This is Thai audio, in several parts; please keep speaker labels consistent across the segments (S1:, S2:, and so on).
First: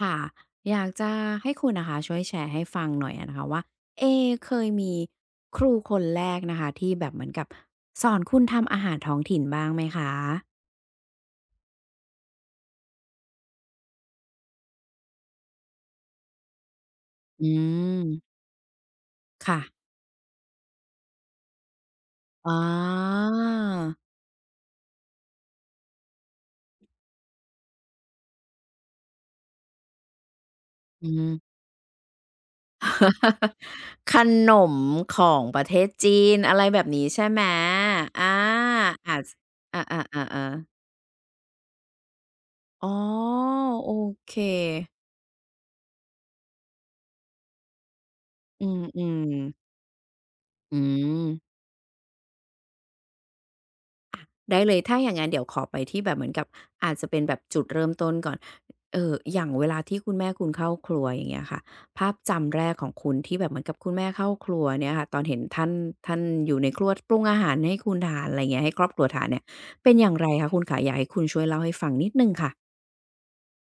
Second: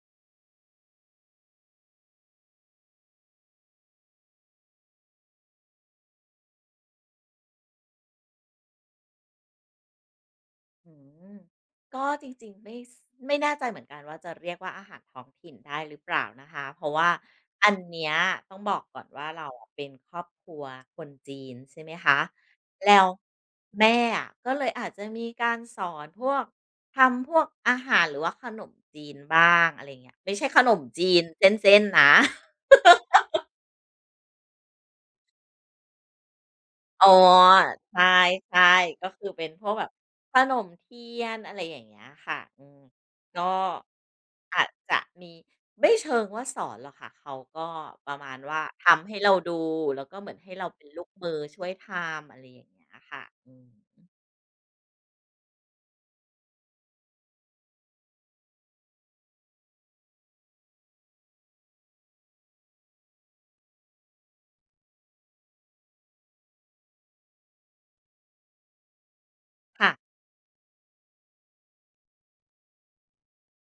S1: ค่ะอยากจะให้คุณนะคะช่วยแชร์ให้ฟังหน่อยอะนะคะว่าเอเคยมีครูคนแรกนะคะที่แบบเหมือนกับสอนคุณทำอาหารท้องถิ่นบ้างไหมคะ
S2: อืมก็จริงๆไม่แน่ใจเหมือนกันว่าจะเรียกว่าอาหารท้องถิ่นได้หรือเปล่านะคะเพราะว่า
S1: อื
S2: อันเนี้ย
S1: ม
S2: ต้องบอกก่อนว่าเรา
S1: ค่ะ
S2: อะเป็นครอบครัวคนจีนใช่ไหมคะ
S1: อ๋อ
S2: แล้วแม่อะก็เลยอาจจะมีการสอนพวกทำพวกอาหารหรือว่าขนมจีนบ้างอะไร่เงี้ยไม่ใช่ขนม
S1: อื
S2: จี
S1: ม
S2: นเส้นๆนะ
S1: ขนมของประเทศจีนอะไรแบบ
S2: อ๋
S1: นี้
S2: อ
S1: ใช่ไหม
S2: ใช่
S1: อา
S2: ใช่ก็
S1: อา
S2: คื
S1: จ
S2: อเป็นพวกแบบ
S1: อา
S2: ขน
S1: ๆๆ
S2: ม
S1: ๆ
S2: เทียนอะไรอย่างเงี้ยค่ะอืม
S1: อ๋อ
S2: ก็
S1: โอเค
S2: อาจจะมีไม่เชิงว่าสอนหรอกค่ะเขาก็ประมาณว่า
S1: อื
S2: ทำให้
S1: ม
S2: เราดู
S1: ๆ
S2: แล้วก็เหมือนให้เรา
S1: อื
S2: เป็นลูก
S1: ม
S2: มือช่วยทำอะไรอย่างเงี้ยค่ะอืม
S1: ได้เลยถ้าอย่างงั้นเดี๋ยวขอไปที่แบบเหมือนกับอาจจะเป็นแบบจุดเริ่มต้นก่อนอย่างเวลาที่คุณแม่คุณเข้าครัวอย่างเงี้ยค่ะภาพจำแรกของคุณที่แบบเหมือนกับคุณแม่เข้าครัวเนี่ยค่ะตอนเห็นท่านอยู่ในครัวปรุงอาหารให้คุณทานอะไรเงี้ยให้ครอบครัวทานเนี่ย
S2: ค่ะ
S1: เป็นอย่างไรคะคุณขาอยากให้คุณช่วยเล่าให้ฟังนิดหนึ่งค่ะ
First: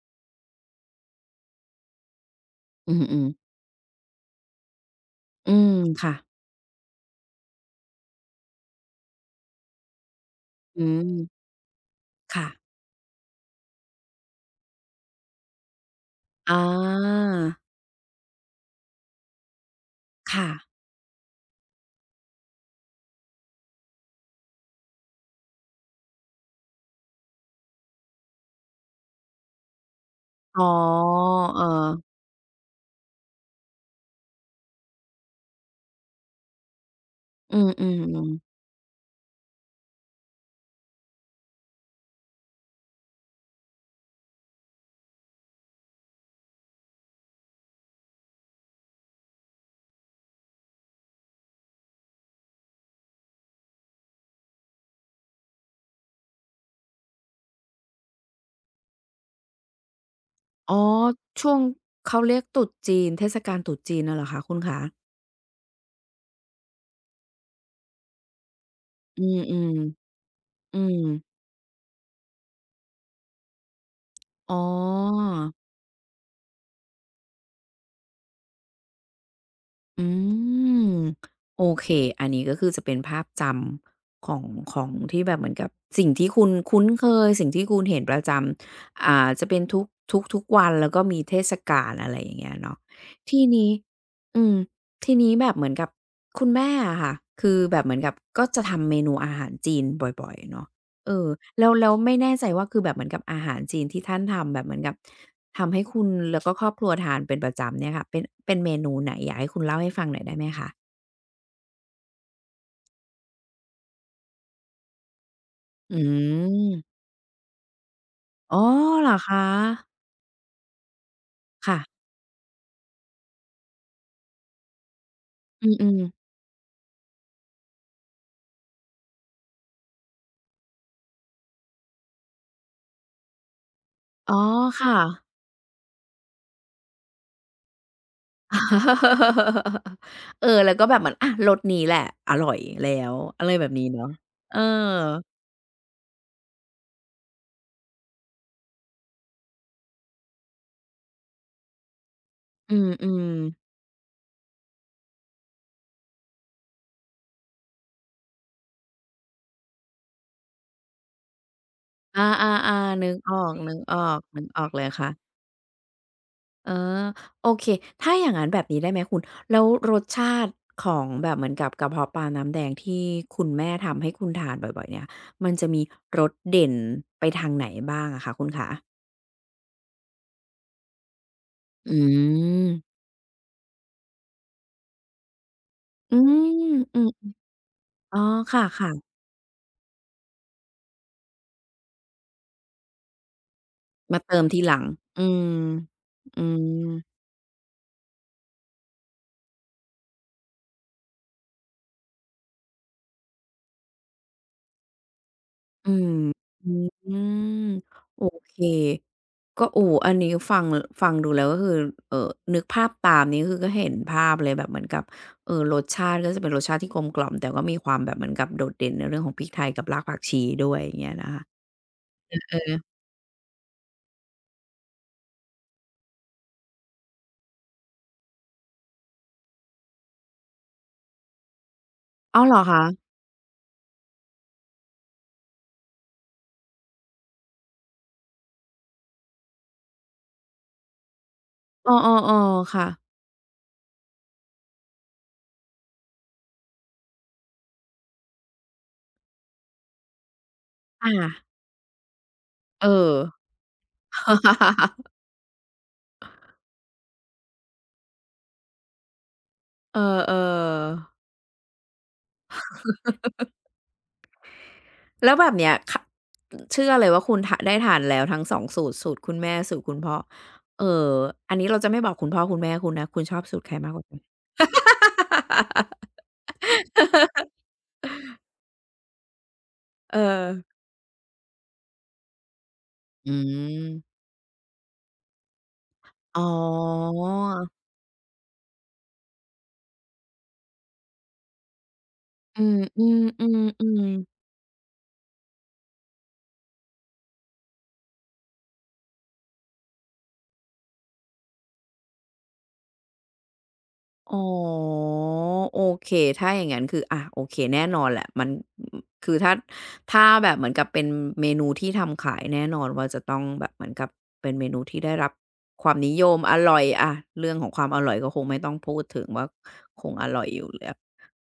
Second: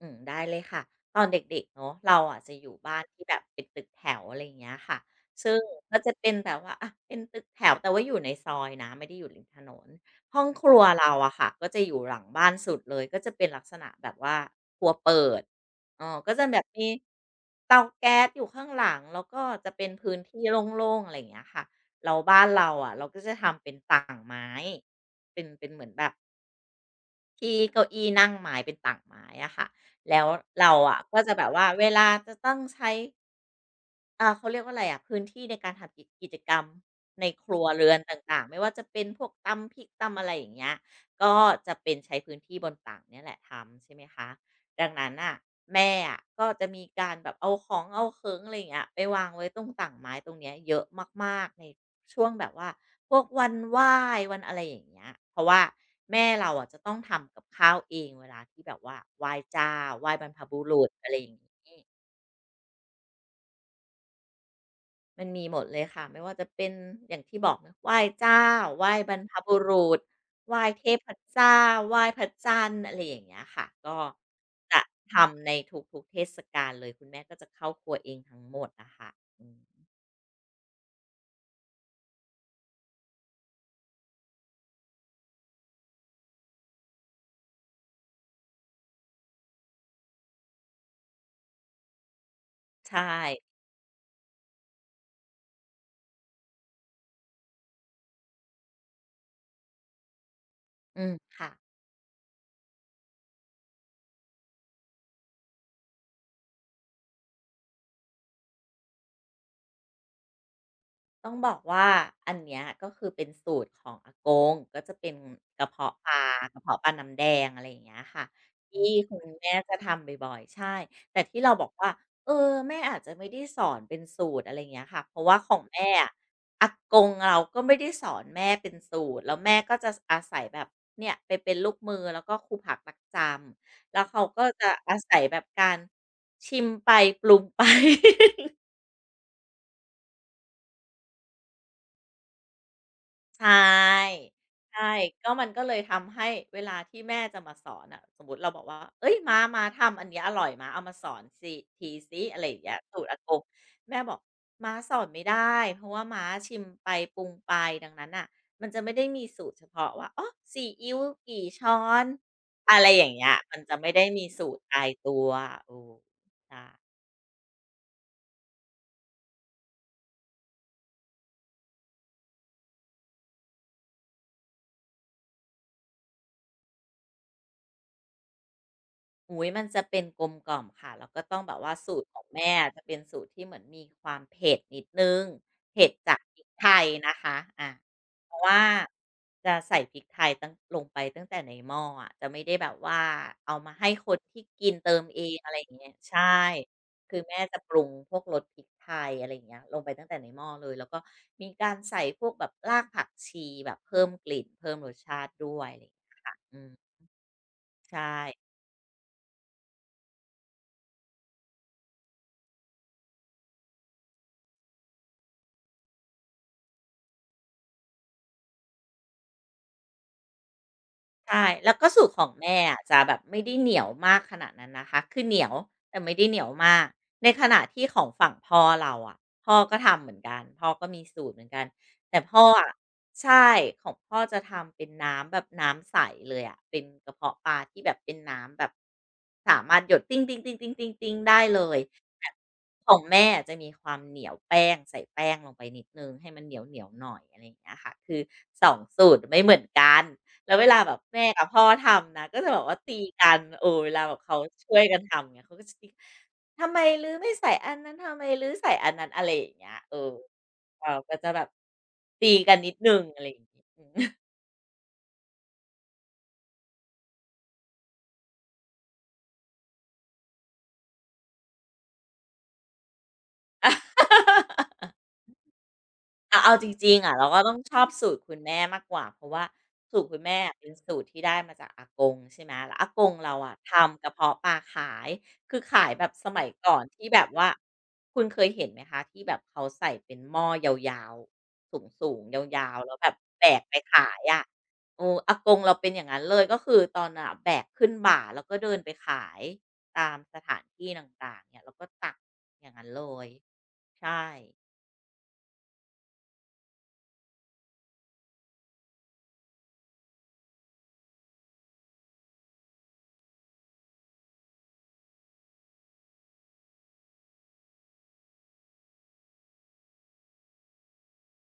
S2: อืมได้เลยค่ะตอนเด็กๆเนาะเราอ่ะจะอยู่
S1: อือ
S2: บ้าน
S1: ฮึ
S2: ที่แบ
S1: ๆ
S2: บเป็นตึกแถวอะไรอย่างเงี้ยค่ะซึ่
S1: อื
S2: ง
S1: ม
S2: ก็จะ
S1: ค่ะ
S2: เป็นแบบว่าอะเป็นตึกแถวแต่ว่าอยู่ในซอยนะไม่ได้อยู่ริมถนนห้องครั
S1: อื
S2: วเราอะ
S1: ม
S2: ค่ะก็จะอยู่หลังบ้านสุ
S1: ค่ะ
S2: ดเลยก็จะเป็นลักษณะแบบว่าครัวเปิดอ๋อก็จะ
S1: อ
S2: แบบมี
S1: า
S2: เตาแก๊สอยู่ข้างหลังแล้วก็จะเป็นพื้นที่
S1: ค่ะ
S2: โล่งๆอะไรอย่างเงี้ยค่ะเราบ้านเราอะเราก็จะทำเป็นต่างไม้เป็นเหมือนแบบ ที่เก้าอี้นั่งไม้เป็นต่างไม้อะค่ะ แล้ว
S1: อ๋อ
S2: เราอะก็จะแบบ
S1: เออ
S2: ว่าเวลาจะต้องใช้ เขาเรียกว่าอะไรอะพื้นที่ในการทำกิจกรรมในค
S1: อื
S2: รัวเรือนต
S1: ม
S2: ่าง
S1: ๆ
S2: ๆ
S1: ๆ
S2: ไม่ว่าจะเป็นพวกตำพริกตำอะไรอย่างเงี้ยก็จะเป็นใช้พื้นที่บนต่างเนี่ยแหละทำใช่ไหมคะดังนั้นน่ะแม่อะก็จะมีการแบบเอาของเอาเขิงอะไรอย่างเงี้ยไปวางไว้ตรงต่างไม้ตรงเนี้ยเยอะมากๆในช่วงแบบว่าพวกวันไหว้วันอะไรอย่างเงี้ยเพราะว่าแม่เราอะจะต้องทำกับข้าวเองเวลาที่แบบว่าไหว้เจ้าไหว้บรรพบุ
S1: อ๋อ
S2: รุษอะไรอย่าง
S1: ช่วงเขาเรียกตรุษจีนเทศกาลตรุษจีนน่ะเหรอคะคุณขา
S2: มันมีหมดเลยค่ะไม่ว่าจะเป็นอย่างที่บอกนะไหว้เจ้าไหว้บรร
S1: อื
S2: พบุ
S1: ม
S2: รุษไหว้
S1: ๆอื
S2: เท
S1: ม
S2: พเจ้าไหว้พระจันทร์อะไรอย่างเงี้ยค่ะก็
S1: อ๋อ
S2: จะทำในทุกๆเทศกาลเลยคุณแม่ก็จะเข้าครัวเองทั้งหมดนะคะอืม
S1: อืมโอเคอันนี้ก็คือจะเป็นภาพจำของของที่แบบเหมือนกับสิ่งที่คุณคุ้นเคยสิ่งที่คุณเห็นประจำอ่าจะเป็นทุกๆวันแล้วก็มีเทศกาลอะไรอย่างเงี้ยเนาะ
S2: ใช่
S1: ทีนี้อืมทีนี้แบบเหมือนกับคุณแม่อะค่ะคือแบบเหมือนกับก็จะทำเมนูอาหารจีนบ่อยๆเนาะ
S2: อื
S1: เอ
S2: ม
S1: อ
S2: ค่ะ
S1: แล้วไม่แน่ใจว่าคือแบบเหมือนกับอาหารจีนที่ท่านทำแบบเหมือนกับทำให้คุณแล้วก็ครอบครัวทานเป็นประจำเนี่ยค่ะเป็นเมนูไหนอยากให้คุณเล่าให้ฟังหน่อยได้ไหมคะ
S2: ต้องบอกว่าอันเนี้ยก็คือเป็นสูตรของอากงก็จะเป็นกระเพาะ
S1: อื
S2: ปลากระเพาะปลา
S1: ม
S2: น้ำแดงอะไรอย่างเงี้ยค่ะ
S1: อ๋อ
S2: ที่
S1: เหรอ
S2: คุณ
S1: คะ
S2: แม่จะทำบ่อยๆใช่แต่ที่เราบอก
S1: ค่ะ
S2: ว่าเออแม่อาจจะไม่ได้สอนเป็นสูตรอะไรอย่างเงี้ยค่ะเพราะว่าของ
S1: อื
S2: แม่
S1: ม
S2: อะ
S1: ๆ
S2: อากงเราก็ไม่ได้สอนแม่เป็นสูตรแล้วแม่ก็จะสอาศัยแบบเนี่ยไปเป็นลูกมือแล้วก็ครูผักรักจำแล้วเขา
S1: อ๋อ
S2: ก็จะ
S1: ค่ะ
S2: อาศัยแบบการชิมไปปรุงไป
S1: เออแล้วก็แบบเหมือนอะรสนี้แหละอร่อยแล้ว
S2: ใช
S1: อะไรแบบนี้เนาะ
S2: ่
S1: เออ
S2: ใช่ก็มันก็เลยทำให้เวลาที่แม่จะมาสอนอะสมมุติเราบอกว่าเฮ้ยม้าม้าทำอันเนี้ยอร่อยม้าเอามาสอนสิทีสิอะไรอย่างเงี้
S1: อื
S2: ยสูตรอา
S1: ม
S2: กง
S1: ๆ
S2: แม่บอกม้าสอนไม่ได้เพราะว่าม้าชิมไปปรุงไปดังนั้นน่ะมันจะไม่ได้มีสูตรเฉพาะว่าอ๋อซีอิ๊วกี่ช้อน
S1: อา
S2: อะไร
S1: ๆ
S2: อ
S1: ๆนึ
S2: ย่าง
S1: ก
S2: เงี้
S1: อ
S2: ย
S1: อก
S2: มัน
S1: ๆนึ
S2: จะ
S1: ก
S2: ไม่
S1: ออ
S2: ได้มีสูตร
S1: กเล
S2: ตา
S1: ย
S2: ยตัว
S1: ค่ะ
S2: เออใช่
S1: ออโอเคถ้าอย่างงั้นแบบนี้ได้ไหมคุณแล้วรสชาติของแบบเหมือนกับกะเพาะปลาน้ำแดงที่คุณแม่ทำให้คุณทานบ่อยๆเนี่ยมันจะมีรสเด่นไปทางไหนบ้างอะคะคุณขา
S2: อุ๊ยมันจะเป็นกลมกล่อมค่ะแล้วก็ต้องแบบว่าสู
S1: อื
S2: ตรของแม่
S1: ม
S2: จะเป็นสูตรที่เหมือนมีความเผ็ดนิดหนึ่งเผ็ด
S1: อื
S2: จากพริกไท
S1: ม
S2: ย
S1: อื
S2: นะ
S1: อ
S2: คะอา
S1: อ๋อ
S2: เพราะ
S1: ค
S2: ว่า
S1: ่ะ
S2: จะใส่พริกไทยตั้งลงไปตั้งแต่ในหม้ออะจะไม่ได้แบบว่าเอามาให้ค
S1: ๆ
S2: น
S1: มาเติ
S2: ที่
S1: มที
S2: กิ
S1: ห
S2: น
S1: ลัง
S2: เติมเอ
S1: อื
S2: ง
S1: ม
S2: อะไรอย่างเงี้ยใช่
S1: อืม
S2: คือแม่จะปรุงพวกรสพริกไทยอะไรอย่างเงี้ยลงไปตั้งแต่ในหม้อเลยแล้วก็มีการใส่พวกแบบรากผักชีแบบเพิ่มกลิ่นเพิ่มรสชาติด้วยอะไรอ
S1: อื
S2: ย่าง
S1: ม
S2: เงี้ยอื
S1: อื
S2: ม
S1: ม
S2: ใช่
S1: โอเค ก็โอ้อันนี้ฟังดูแล้วก็คือเอ่อนึกภาพตามนี้คือก็เห็นภาพเลยแบบเหมือนกับรสชาติก็จะเป็นรสชาติที่กลมกล่อมแต่ก็มีความแบบเหมือนกับโดดเด่นในเรื่องของพริกไทยกับรากผักชีด้วยอย่างเงี้ยนะ
S2: ใช่
S1: คะ
S2: แล้วก็สูตรของ
S1: เอ
S2: แม่
S1: อ
S2: อะจะแบบไม่ได้เหนียวมากขนาดนั้นนะคะคือเหนียวแต่ไม่ได้เหนียวมากในขณะที่ของฝั่งพ่อเราอะพ่อก็ทำเหมือนกันพ่อก็มีสูตรเหมือนกันแต่พ่
S1: อ้า
S2: อ
S1: วเหรอ
S2: อะ
S1: คะ
S2: ใช่ของพ่อจะทำเป็นน้ำแบบน้ำใสเลยอะเป็นกระเพาะปลาที่แบบเป็นน้ำแบบสามารถหยดติ๊งๆๆๆๆๆได้เลย
S1: เอ
S2: แต่
S1: อๆๆค่ะ
S2: ของแม่อะจะมีความเหนียวแป้งใส่แป้งลงไปนิดหนึ่งให้มันเหนียวๆหน่อยอะไรอย่างเงี้ยค่ะคือสองสูตรไม่เหมือนกัน แล้วเวลาแบบ
S1: อา
S2: แม่กับพ่อทำนะก็จะแบบว่าตี
S1: เออ
S2: กันเออเวลาแบบเขาช่วยกั นทำเงี้ยเขาก็จะตีทำไมรื้อไม่ใส่อันนั้นทำไมรื้อใส่อันนั้นอะไรอย่างเงี้ยเออ
S1: เออ
S2: เราก็
S1: ๆ
S2: จะแบบตีกันนิดหนึ่งอะไรอย่างงี้อืม
S1: แล้วแบบเนี้ยคเชื่อเลยว่าคุณทะได้ทานแล้วทั้งสองสูตรสูตรคุณแม่สูตรคุณพ่อเอ่ออันนี้เราจะไม่บอกคุณพ่อคุณแม่คุณนะคุณชอบสูตรใครมากกว่ากัน
S2: เอาจริงๆอะเราก็ต้องชอบสูตรคุณแม่มากกว่าเพราะว่าสูตรคุ
S1: เอ
S2: ณแม่
S1: อ
S2: อะเป็นสูตรที่ได้มาจากอากงใช่ไหมแล้วอากง
S1: อื
S2: เราอะทำกระ
S1: ม
S2: เพาะปลาขายคือขายแบบส
S1: อ๋อ
S2: มัยก่อนที่แบบว่าคุณเคยเห็นไหมคะที่แบบเขาใส่เป็นหม้อยาวๆสูงๆย
S1: อื
S2: าวๆแล้วแบบ
S1: ม
S2: แบกไปขา
S1: ๆ
S2: ย
S1: ๆ
S2: อะ
S1: ๆ
S2: เอออากงเราเป็นอย่างนั้นเลยก็คือตอนน่ะแบกขึ้นบ่าแล้วก็เดินไปขายตามสถานที่ต่างๆเนี่ยแล้วก็ตักอย่างนั้นเลยใช่
S1: อ๋อโอเคถ้าอย่างงั้นคืออะโอเคแน่นอนแหละมันคือถ้าแบบเหมือนกับเป็นเมนูที่ทำขายแน่นอนว่าจะต้องแบบเหมือนกับเป็นเมนูที่ได้รับความนิยมอร่อยอะเรื่องของความอร่อยก็คงไม่ต้องพูดถึงว่าคงอร่อยอยู่แล้ว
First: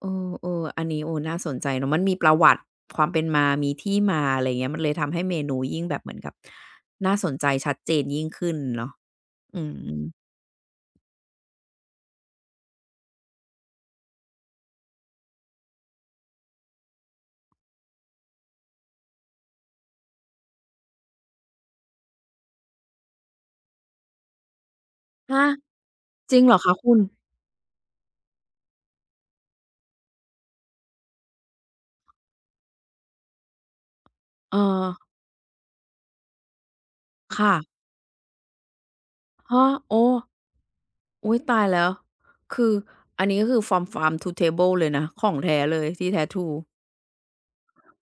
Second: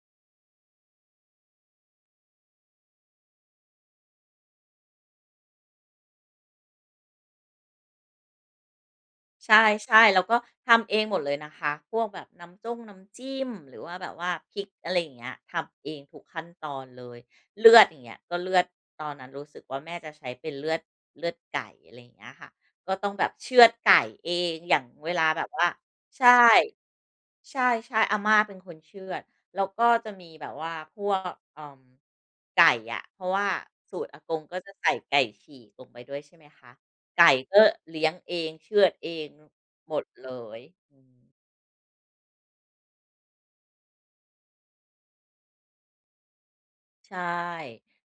S1: เออๆอันนี้โอ้น่าสนใจเนาะมันมีประวัติความเป็นมามีที่มาอะไรเงี้ยมันเลยทำให้เมนูยิ่งแบบเหมือนกับน่าสนใจชัดเจนยิ่งขึ้นเนาะ
S2: ใช่
S1: อื
S2: ใช่
S1: ม
S2: แล้วก็ทำเองหมดเลยนะคะพวกแบบน้ำจ้งน้ำจิ้มหรือว่าแบบว่าพริกอะไรอย่างเงี้ยทำเองทุกขั้นตอนเลยเลือดอย่างเงี้ยก็เลือดตอนนั้นรู้สึกว่าแม่จะใช้เป็นเลือดเลือดไก่อะไรอย่างเงี้ยค่ะก็ต้องแบบเชือดไก่เองอย่างเวลาแบ
S1: ฮะ
S2: บว่าใช่
S1: จริงเหรอคะคุณ
S2: ใช่ๆอาม่าเป็นคนเชือดแล้วก็จะมีแบบว่าพวกไก่อะเพราะว่าสูตรอากงก็
S1: เอ
S2: จะ
S1: อ
S2: ใส่ไก่ฉีกลงไปด้วยใช่ไหมคะไก่
S1: ค่ะ
S2: ก็เลี้ยงเองเชือดเอง
S1: ฮะ
S2: หม
S1: โอ้
S2: ดเลยอืม
S1: อุ๊ยตายแล้วคืออันนี้ก็คือ from farm to table เลยนะของแท้เลยที่แท้ทรู
S2: ใช่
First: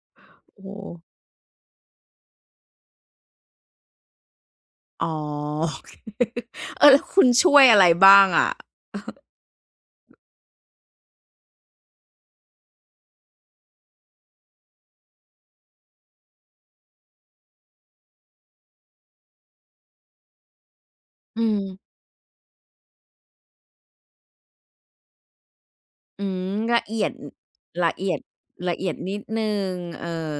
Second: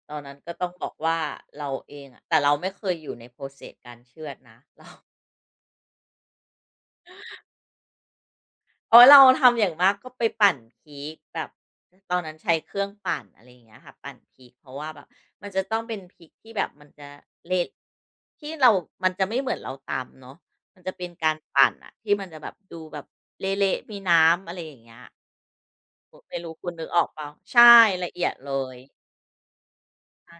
S2: ตอนนั้นก็
S1: โอ้
S2: ต้อ
S1: โฮ
S2: งบอกว่าเราเองอะแต่เราไม่เคยอยู่ใน process การเชือดนะเรา
S1: อ๋อ โอเคเออแล้วคุณช่วยอะไรบ้างอะ
S2: อ๋อเราทำอย่างมากก็ไปปั่นพริกแบบตอนนั้นใช้เครื่องปั่นอะไรอย่างเงี้ยค่ะปั่นพริกเพราะว่าแบบมันจะต้องเป็นพริกที่แบบมันจะเละที่เรามันจะไม่เหมือนเราตำเนาะมันจะเป็นการ
S1: อื
S2: ปั่นอะ
S1: ม
S2: ที่มันจะแบบดูแบบเละๆมีน้ำอะไรอย่างเงี้ยโอ้
S1: อื
S2: ไม่
S1: ม
S2: รู้คุณ
S1: ละ
S2: นึกอ
S1: เอี
S2: อ
S1: ย
S2: ก
S1: ด
S2: เปล่าใช่
S1: ละ
S2: ละ
S1: เอียด
S2: เอียดเลย
S1: ละเอียดนิดหนึ่งเอ่อ
S2: ใช่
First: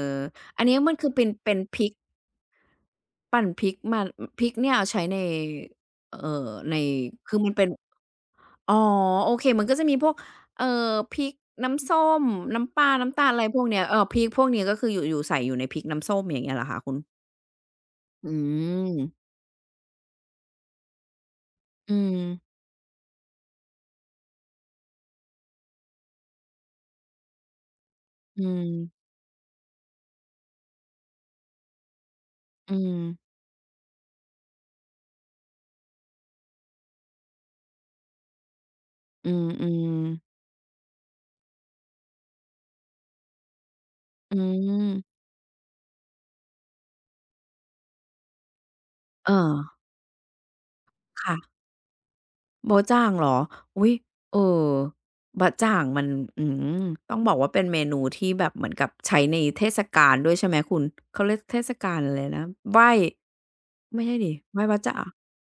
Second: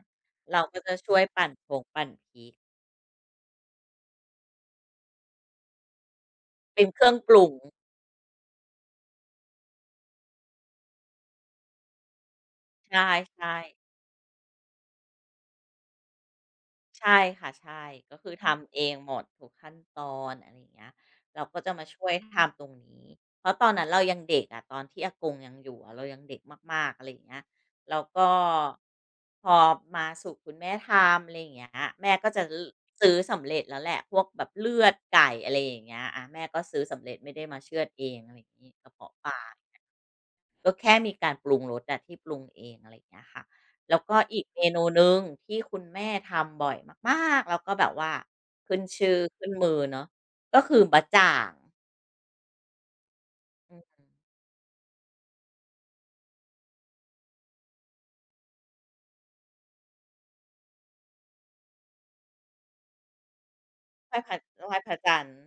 S2: เรา
S1: อันนี้
S2: ก็
S1: มั
S2: จะ
S1: นคือ
S2: ช่วย
S1: เป็นเป็นพริก
S2: ปั่นพริก
S1: ปั่นพริกมาพริกเนี่ยเอาใช้ในใน
S2: เป็นเครื่องป
S1: คือ
S2: รุ
S1: มั
S2: ง
S1: นเป็น อ๋อโอเคมันก็จะมีพวกเอ่อพริกน้ำส้มน้ำปลา
S2: ใช
S1: น้ำตาลอะไร
S2: ่
S1: พวกเนี้ย
S2: ๆ
S1: พริกพวกนี้ก็คืออยู่ใส่อยู่ในพริกน้ำส้มอย่างเงี้ยเหรอคะคุณ
S2: ใช่ค่ะใช่ก็คื
S1: อื
S2: อทำเอ
S1: ม
S2: งหมดทุกขั้นตอนอะไรอย่างเงี้ยเราก็จะมา
S1: อื
S2: ช่วย
S1: ม
S2: ทำตรงนี้เพราะตอนนั้นเรายังเด็กอะตอนที่อากงยังอยู่อะเรายังเด็กมากๆอะไรอย่างเงี้ยแล้วก็
S1: อืม
S2: พอมาสู่คุณแม่ทำอะไรอย่างเงี้ยแม่ก็จะ
S1: อืม
S2: ซื้อสำเร็จแล้วแหละพวกแบบเลือดไก่อะไรอย่างเงี้ยอาแม่ก็ซื้อสำเร็จไม่ได้มาเฉือดเองอะไรอย่างงี้กระเพาะป
S1: อื
S2: ลา
S1: มอืม
S2: ก็แค่มีการปรุงรสอะที่ปรุงเองอะไรอย่างเงี้ยค่ะแล้วก็
S1: อื
S2: อีกเมนูหนึ่ง
S1: ม
S2: ที่คุณแม่ทำบ่อยมากๆแล้วก็แบบว่าขึ้นชื่อ
S1: เอ
S2: ขึ้น
S1: อ
S2: มือเนาะก็คือบาะจ่า
S1: ค่ะ
S2: ง
S1: บ๊ะจ่างเหรอ
S2: อื
S1: อุ๊ย
S2: ม
S1: เออบ๊ะจ่างมันอื้อฮือต้องบอกว่าเป็นเมนูที่แบบเหมือนกับใช้ในเทศกาลด้วยใช่ไหมคุณเขาเรียกเทศกาลอะไรนะไหว้ไม่
S2: ไห
S1: ใช่
S2: ว้พ
S1: สิ
S2: ระ
S1: ไหว้
S2: ไหว้
S1: บ๊ะ
S2: พระ
S1: จ่าง
S2: จันทร์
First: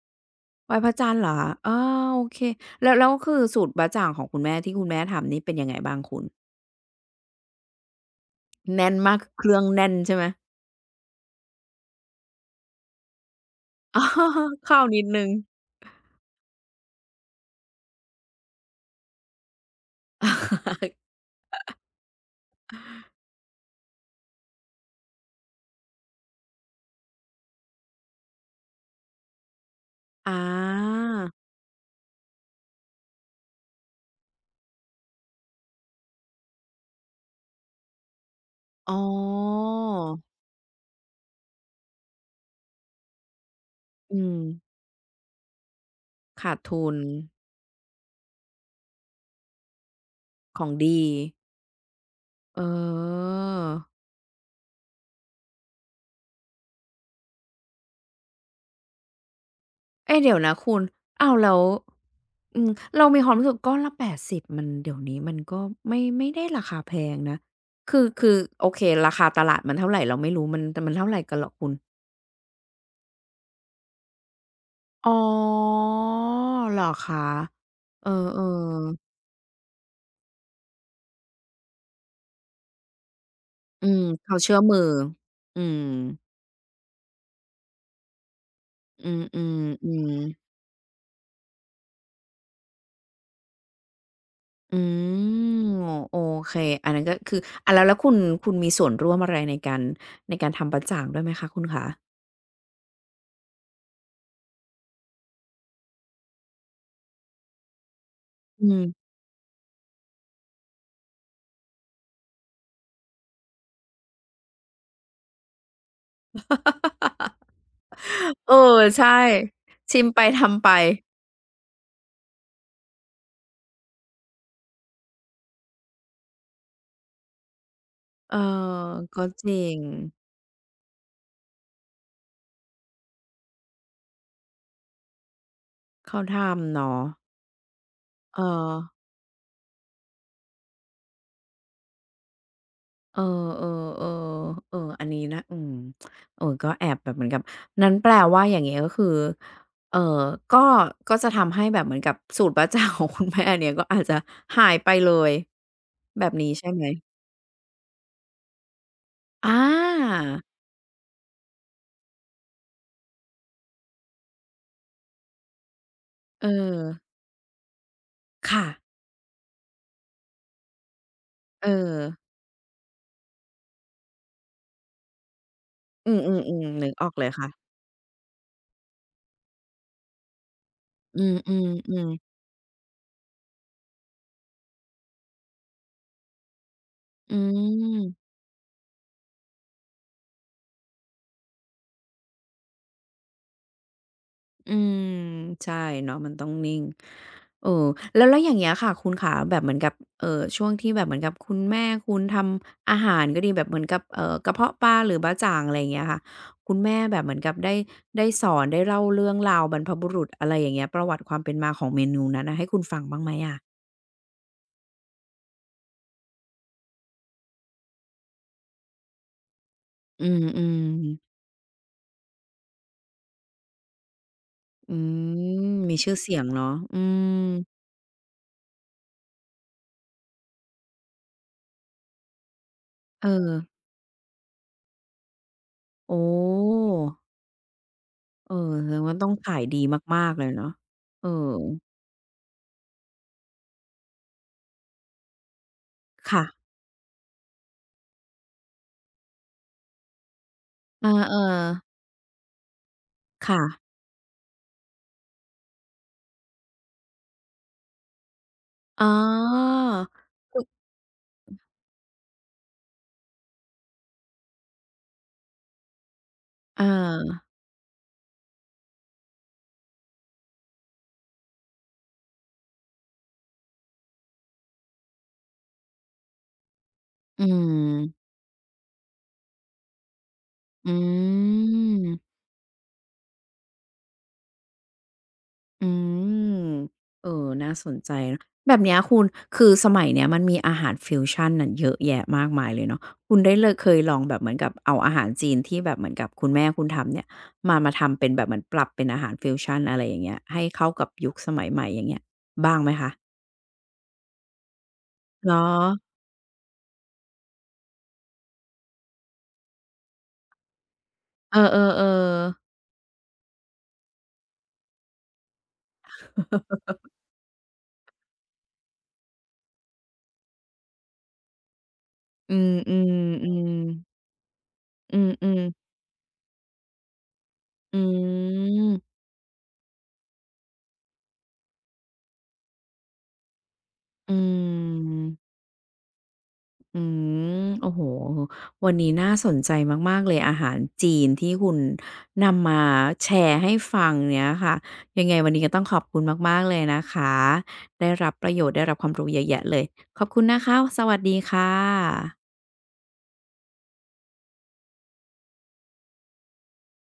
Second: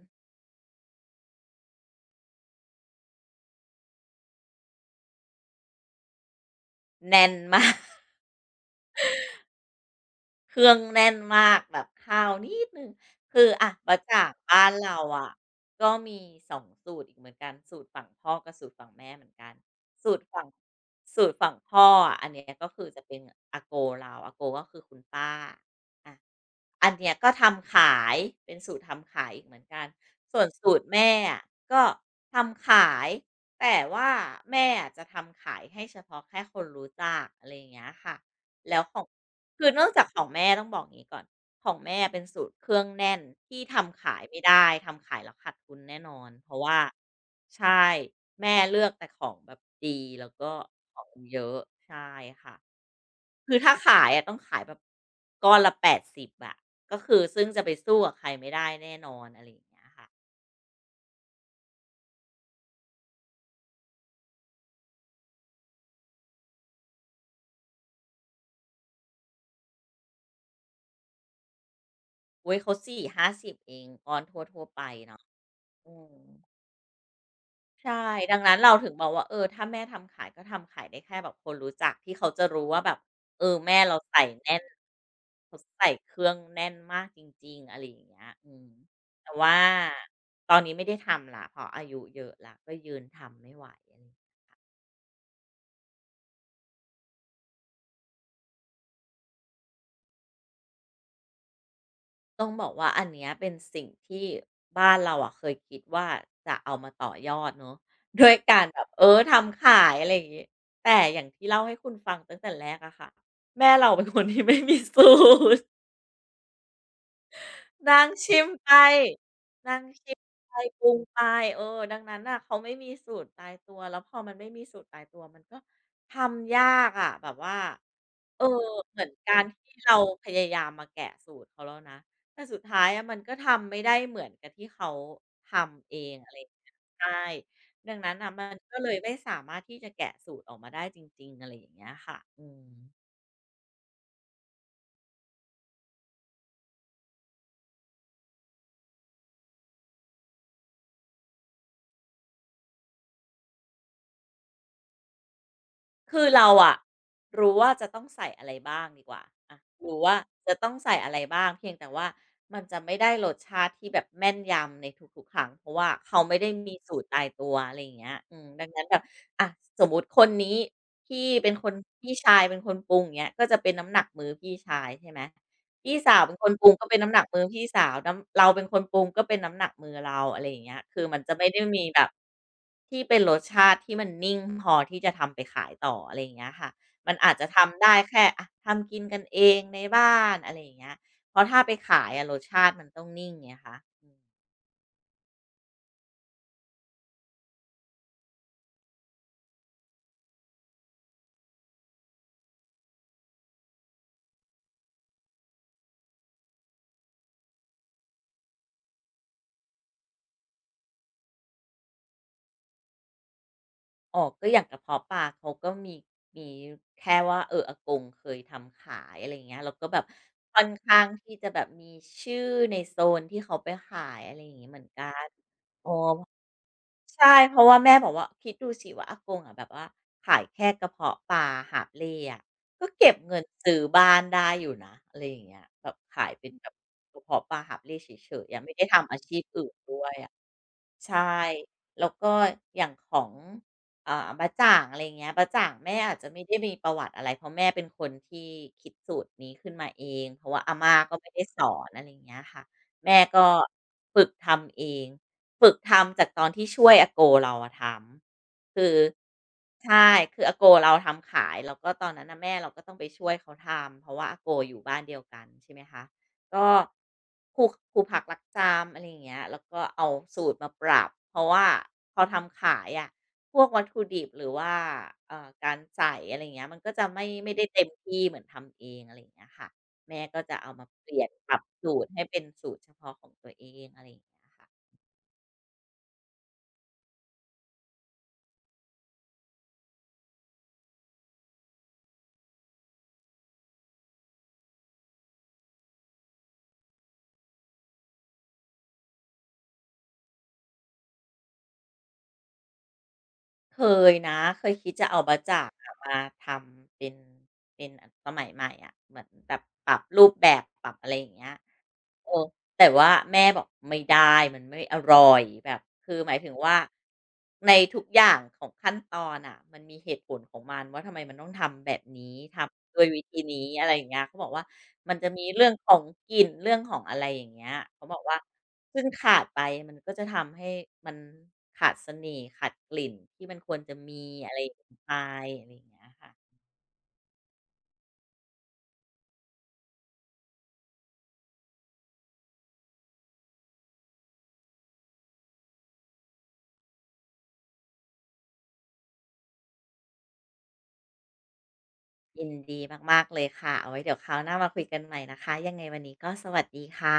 S1: ไหว้พระจันทร์เหรอคะออโอเค แล้วคือสูตรบ๊ะจ่างของคุณแม่ที่คุณแม่ทำนี่เป็นยังไงบ้างคุณ
S2: แน่นมาก
S1: แน่นมากเครื่องแน่นใช่ไหม
S2: เครื่องแน่นมากแบบข้าวนิดหนึ่งคืออะบ๊ะ
S1: อ๋อ
S2: จ่างบ้าน
S1: ข้าว
S2: เรา
S1: นิดหนึ่ง
S2: อะก็มีสองสูตรอีกเหมือนกันสูตรฝั่งพ่อกับสูตรฝั่งแม่เหมือนกันสูตรฝั่ง สูตรฝั่งพ่ออะอันเนี้ยก็คือจะเป็นอาโกเราอาโกก็คือคุณป้าอา อันเนี้ยก็ทำขายเป็นสูตรทำขายอีกเหมือนกัน
S1: อา
S2: ส่วนสูตรแม่อะก็ทำขายแต่ว่าแม่อะจะทำขายให้เฉพาะแค่คนรู้จักอะไรอย่างเงี้ยค่ะแล้ว
S1: อ๋
S2: ข
S1: อ
S2: องคือเนื่องจากของแม่ต้องบอกงี้ก่อนของแม่เป็นสูตรเครื่องแน่นที่ทำ
S1: อื
S2: ขายไม่
S1: ม
S2: ได้ทำขายแล้วขาดทุนแน่นอนเพ
S1: ขาด
S2: ราะว่า
S1: ทุน
S2: ใช่แม่เลือกแต่ของแบบดีแล้วก็
S1: ของ
S2: ข
S1: ดี
S2: องเยอะใช่ค่ะ
S1: เออ
S2: คือถ้าขายอะต้องขายแบบก้อนละ80อะก็คือซึ่งจะไปสู้กับใครไม่ได้แน่นอนอะไรอย่างเงี้ยค่ะ
S1: เอ๊ะเดี๋ยวนะคุณอ้าวแล้วอืมเรามีความรู้สึกก้อนละ80มันเดี๋ยวนี้มันก็ไม่ได้ราคาแพงนะ คือโอเคราคาตลาดมันเท่าไรเราไม่รู้มันแต่มันเท่าไรกันเหรอคุณ
S2: โอุยเขา40-50เองก้อนทั่วๆไป
S1: อ๋อ
S2: เนาะอืม
S1: เหรอคะ
S2: ใช่
S1: เอ
S2: ดัง
S1: อ
S2: นั้นเราถึงบ
S1: ๆ
S2: อกว่าเออถ้าแม่ทำขายก็ทำขายได้แค่แบบคนรู้จักที่เขาจะรู้ว่าแบบเออแม่
S1: อื
S2: เรา
S1: ม
S2: ใส่
S1: เขา
S2: แน่
S1: เชื่อ
S2: น
S1: มือ
S2: เขา
S1: อืม
S2: ใส่เครื่องแน่นมากจริงๆอะไรอย่างเงี้ยอืม
S1: อื
S2: แต่ว่า
S1: มๆ
S2: ตอ
S1: ๆ
S2: นนี้ไม่ได้ทำละเพราะอายุเยอะละก็ยืนทำไม่ไหว
S1: อืมโอเคอันนั้นก็คือแล้วแล้วคุณมีส่วนร่วมอะไรในการทำบ๊ะจ่างด้วยไหมคะคุณขา
S2: ต้องบอกว่าอันเนี้ยเป็นสิ่งที่บ้านเราอะเคยคิดว่าจะเอามาต่อยอดเนาะ ด้วยกา
S1: อื
S2: รแบ
S1: ม
S2: บเออทำขายอะไรอย่างงี้แต่อย่างที่เล่าให้คุณฟังตั้งแต่แรกอะค่ะแม่เราเป็นคนที่ไม่มี สู้ นางชิม
S1: เออ
S2: ไป
S1: ใช่
S2: นาง
S1: ชิม
S2: ชิม
S1: ไป
S2: ไป
S1: ทำไป
S2: ปรุงไปเออดังนั้นน่ะเขาไม่มีสูตรตายตัวแล้วพอมันไม่มีสูตรตายตัวมันก็ทำยากอะแบบว่า
S1: เออ
S2: เออเหมือน
S1: ก็
S2: การ
S1: จริ
S2: ที่
S1: ง
S2: เราพยายามมาแกะสูตรเขาแล้วนะแต่สุดท้ายอะมันก็ทำไม่ได้เหมือนกับที่เขาทำเอง
S1: เขา
S2: อะไรอย่างเงี้ย
S1: ทำเนาะ
S2: ใช่ดังนั้นน่ะ
S1: เอ
S2: มัน
S1: อ
S2: ก็เลยไม่สามารถที่จะแกะสูตรออกมาได้จริงๆอะไรอย่างเงี้ยค่ะอืม
S1: เออเออเออเอออันนี้นะอืมเออก็แอบแบบเหมือนกับนั้นแปลว่าอย่างเงี้ยก็คือเออก็ก็จะทำให้แบบเหมือนกับสูตรบ๊ะจ่างของคุณแม่อันเนี้ยก็อาจจะหายไปเลย
S2: คื
S1: แบ
S2: อ
S1: บ
S2: เรา
S1: นี้ใช่
S2: อะ
S1: ไหม
S2: รู้ว่าจะต้องใส่อะไรบ้างดีกว่าอะ
S1: อา
S2: รู้ว่าจะต้องใส่อะไรบ้างเพียงแต่ว่ามันจะไม่ได้รสชาติที่แบบแม่นยำในทุกๆครั้งเพราะว่าเขาไม่
S1: เออ
S2: ได้มีสูตรตายตัวอะไรอย่างเงี้ยอืมดั
S1: ค่ะ
S2: งนั้นแบบอะสมมุติคนนี้พี่เป็นค
S1: เออ
S2: นพี่ชายเป็นคนปรุงอย่างเงี้ยก็จะเป็นน้ำหนักมือพี่ชายใช่ไหม พี่
S1: อื
S2: สา
S1: ม
S2: ว
S1: อ
S2: เป็นคนปรุง
S1: ๆๆ
S2: ก็
S1: นึก
S2: เป็น
S1: ออ
S2: น้ำ
S1: ก
S2: หนัก
S1: เลย
S2: มือพี่
S1: ค่ะ
S2: สาวน้ำเราเป็นคนปรุงก็เป็นน้ำหนักมือเราอะไรอย่างเงี้ยคือมัน
S1: อื
S2: จะ
S1: ม
S2: ไม่
S1: อื
S2: ได้
S1: ม
S2: มี
S1: อื
S2: แบ
S1: ม
S2: บที่เป็นรสชาติที่มันนิ่งพอที่จะทำไปขายต่ออะไรอย่างเงี้ยค่ะมันอา
S1: อื
S2: จจะทำได้แค่
S1: ม
S2: อะทำกินกันเองในบ้านอะไรอย่างเงี้ยเพราะถ้าไปขายอะรสชาติมันต้องนิ่งไงคะอืม
S1: อืมใช่เนาะมันต้องนิ่งเออแล้วอย่างเงี้ยค่ะคุณขาแบบเหมือนกับเอ่อช่วงที่แบบเหมือนกับคุณแม่คุณทำอาหารก็ดีแบบเหมือนกับกระเพาะปลาหรือบ๊ะจ่างอะไรอย่างเงี้ยค่ะคุณแม่แบบเหมือนกับได้ได้สอนได้เล่าเรื่องราวบรรพบุรุษอะไรอย่างเงี้ยประวัติความเป็นมาของเมนูนั้นน่ะให้คุณฟังบ้างไหมอะ
S2: อ๋อก็อย่างกระเพาะปลาเขาก็มีมีแค่ว่าอากงเคยทำขายอะไรอย่างเงี้ยแล้วก็แบบ
S1: อื
S2: ค่อนข้า
S1: ม
S2: งที่
S1: ๆ
S2: จะแบบมีชื่อในโซนที่เขาไปขายอะไรอย่างงี้เหมือน
S1: อื
S2: กัน
S1: ม
S2: อ๋อ
S1: มีชื่อเสียงเนาะอื
S2: ใช่
S1: ม
S2: เพราะว่าแม่บอกว่าคิดดูสิว่าอากงอะแบบว่าขายแค่กระเพาะปลาหาบเล่อะก็เก็บ
S1: เอ
S2: เงิน
S1: อ
S2: ซื้อบ้านได้อยู่นะอะไรอย่างเงี้ยแบบ
S1: โอ้
S2: ขายเป็นแบบกระเพาะปลาหาบเล่เฉย
S1: เอ
S2: ๆ
S1: อ
S2: อะไม่ได้
S1: แสดง
S2: ทำ
S1: ว่า
S2: อา
S1: ต้อง
S2: ชีพ
S1: ขาย
S2: อื่น
S1: ดี
S2: ด้วย
S1: มากๆเลยเนาะ
S2: ใช่
S1: เออ
S2: แล้วก็อย่างของอ่าบ๊ะจ่างอะไรอย่างเงี้ยบ๊ะจ่างแม่อาจจะไม่
S1: ค่ะ
S2: ได้มีประวัติอะไรเพราะแม่เป็นคนที่คิดสูตรนี้ขึ้นมาเองเพราะว่าอาม่า
S1: เออ
S2: ก็ไม่ได้สอน
S1: ๆ
S2: อะไรอย่างเงี้ยค่ะแม่ก็
S1: ค่ะ
S2: ฝึกทำเองฝึกทำจากตอนที่ช่วยอาโกเราอะทำคือ
S1: อ๋อ
S2: ใช่คืออา
S1: คุ
S2: โก
S1: ณ
S2: เราทำขายแล้วก็ตอนนั้นน่ะแม่เราก็ต้องไปช่วยเขาทำเพราะว่าอาโกอยู่บ้านเดียวกันใช่ไหมคะ ก็
S1: เออ
S2: ครูครูผักรักจามอะไรอย่างเงี้ยแล้วก็เอาสูตรมาปรับเพราะว่าพอทำขายอะะพวกวัตถุดิบหรือว่าการใส่อะไรอย่างเงี้ยมันก็จะไม่
S1: อื
S2: ไม่ได้เต็มที่
S1: ม
S2: เหมือนทำเองอะไรอย่างเงี้ยค่ะแม่ก็จะเอามา
S1: อื
S2: เปลี่ยนปรับสูตร
S1: ม
S2: ให้เป็นสูตรเฉพาะของตัวเองอะไรอย่างเงี้ยค่ะ
S1: อืมเออน่าสนใจนะแบบเนี้ยคุณคือสมัยเนี้ยมันมีอาหารฟิวชันน่ะเยอะแยะมากมายเลยเนาะคุณได้เลยเคยลองแบบเหมือนกับเอาอาหารจีนที่แบบเหมือนกับคุณแม่คุณทำเนี่ยมาทำเป็นแบบเหมือนปรับเป็นอาหารฟิวชันอะไรอย่างเงี้ยให้เข้ากับยุคสมัยใหม่อย่างเงี้ยบ้างไหมคะ
S2: เคยนะเคยคิดจะเอาบะ
S1: เหรอ
S2: จ่างอะมาทำเป็นเป็นอนสมัยใหม่อะเหมือนแบบปรับรูปแบบปรับอะไรอย่างเงี้ย
S1: เออ
S2: เออ
S1: ๆๆ
S2: แต่ว่าแม่บอกไม่ได้มันไม่อร่อยแบบคือหมายถึงว่าในทุกอย่างของขั้นตอนอ่ะมันมีเหตุผลของมันว่าทำไมมันต้องทำแบบนี้
S1: อื
S2: ทำด้วยวิธีนี้
S1: ม
S2: อะไรอย่า
S1: ๆๆ
S2: งเงี้ยเขาบอกว่ามั
S1: อื
S2: นจะมี
S1: ม
S2: เรื่อง
S1: ๆ
S2: ของกลิ่นเรื่องของอะไรอย่างเงี้ย
S1: อื
S2: เขาบอกว่าซึ่ง
S1: ม
S2: ขาดไปมันก็จะทำให้มันขาดเสน่ห์ขาดกลิ่นที่มันควรจะมี
S1: อื
S2: อะไรอย่างงี้ไป
S1: ม
S2: อะไรอย่างเงี้ยค่ะ
S1: อืมโอ้โฮวันนี้น่าสนใจมากๆเลยอาหารจีนที่คุณนำมาแชร์ให้ฟังเนี่ยค่ะยังไงวันนี้ก็ต้องขอบคุณมากๆเลยนะคะได้รับประโยชน์ได้รับความรู้เยอะแยะเลยขอบคุณนะคะสวัสดีค่
S2: ยิน
S1: ะ
S2: ดีมากๆเลยค่ะเอาไว้เดี๋ยวคราวหน้ามาคุยกันใหม่นะคะยังไงวันนี้ก็สวัสดีค่ะ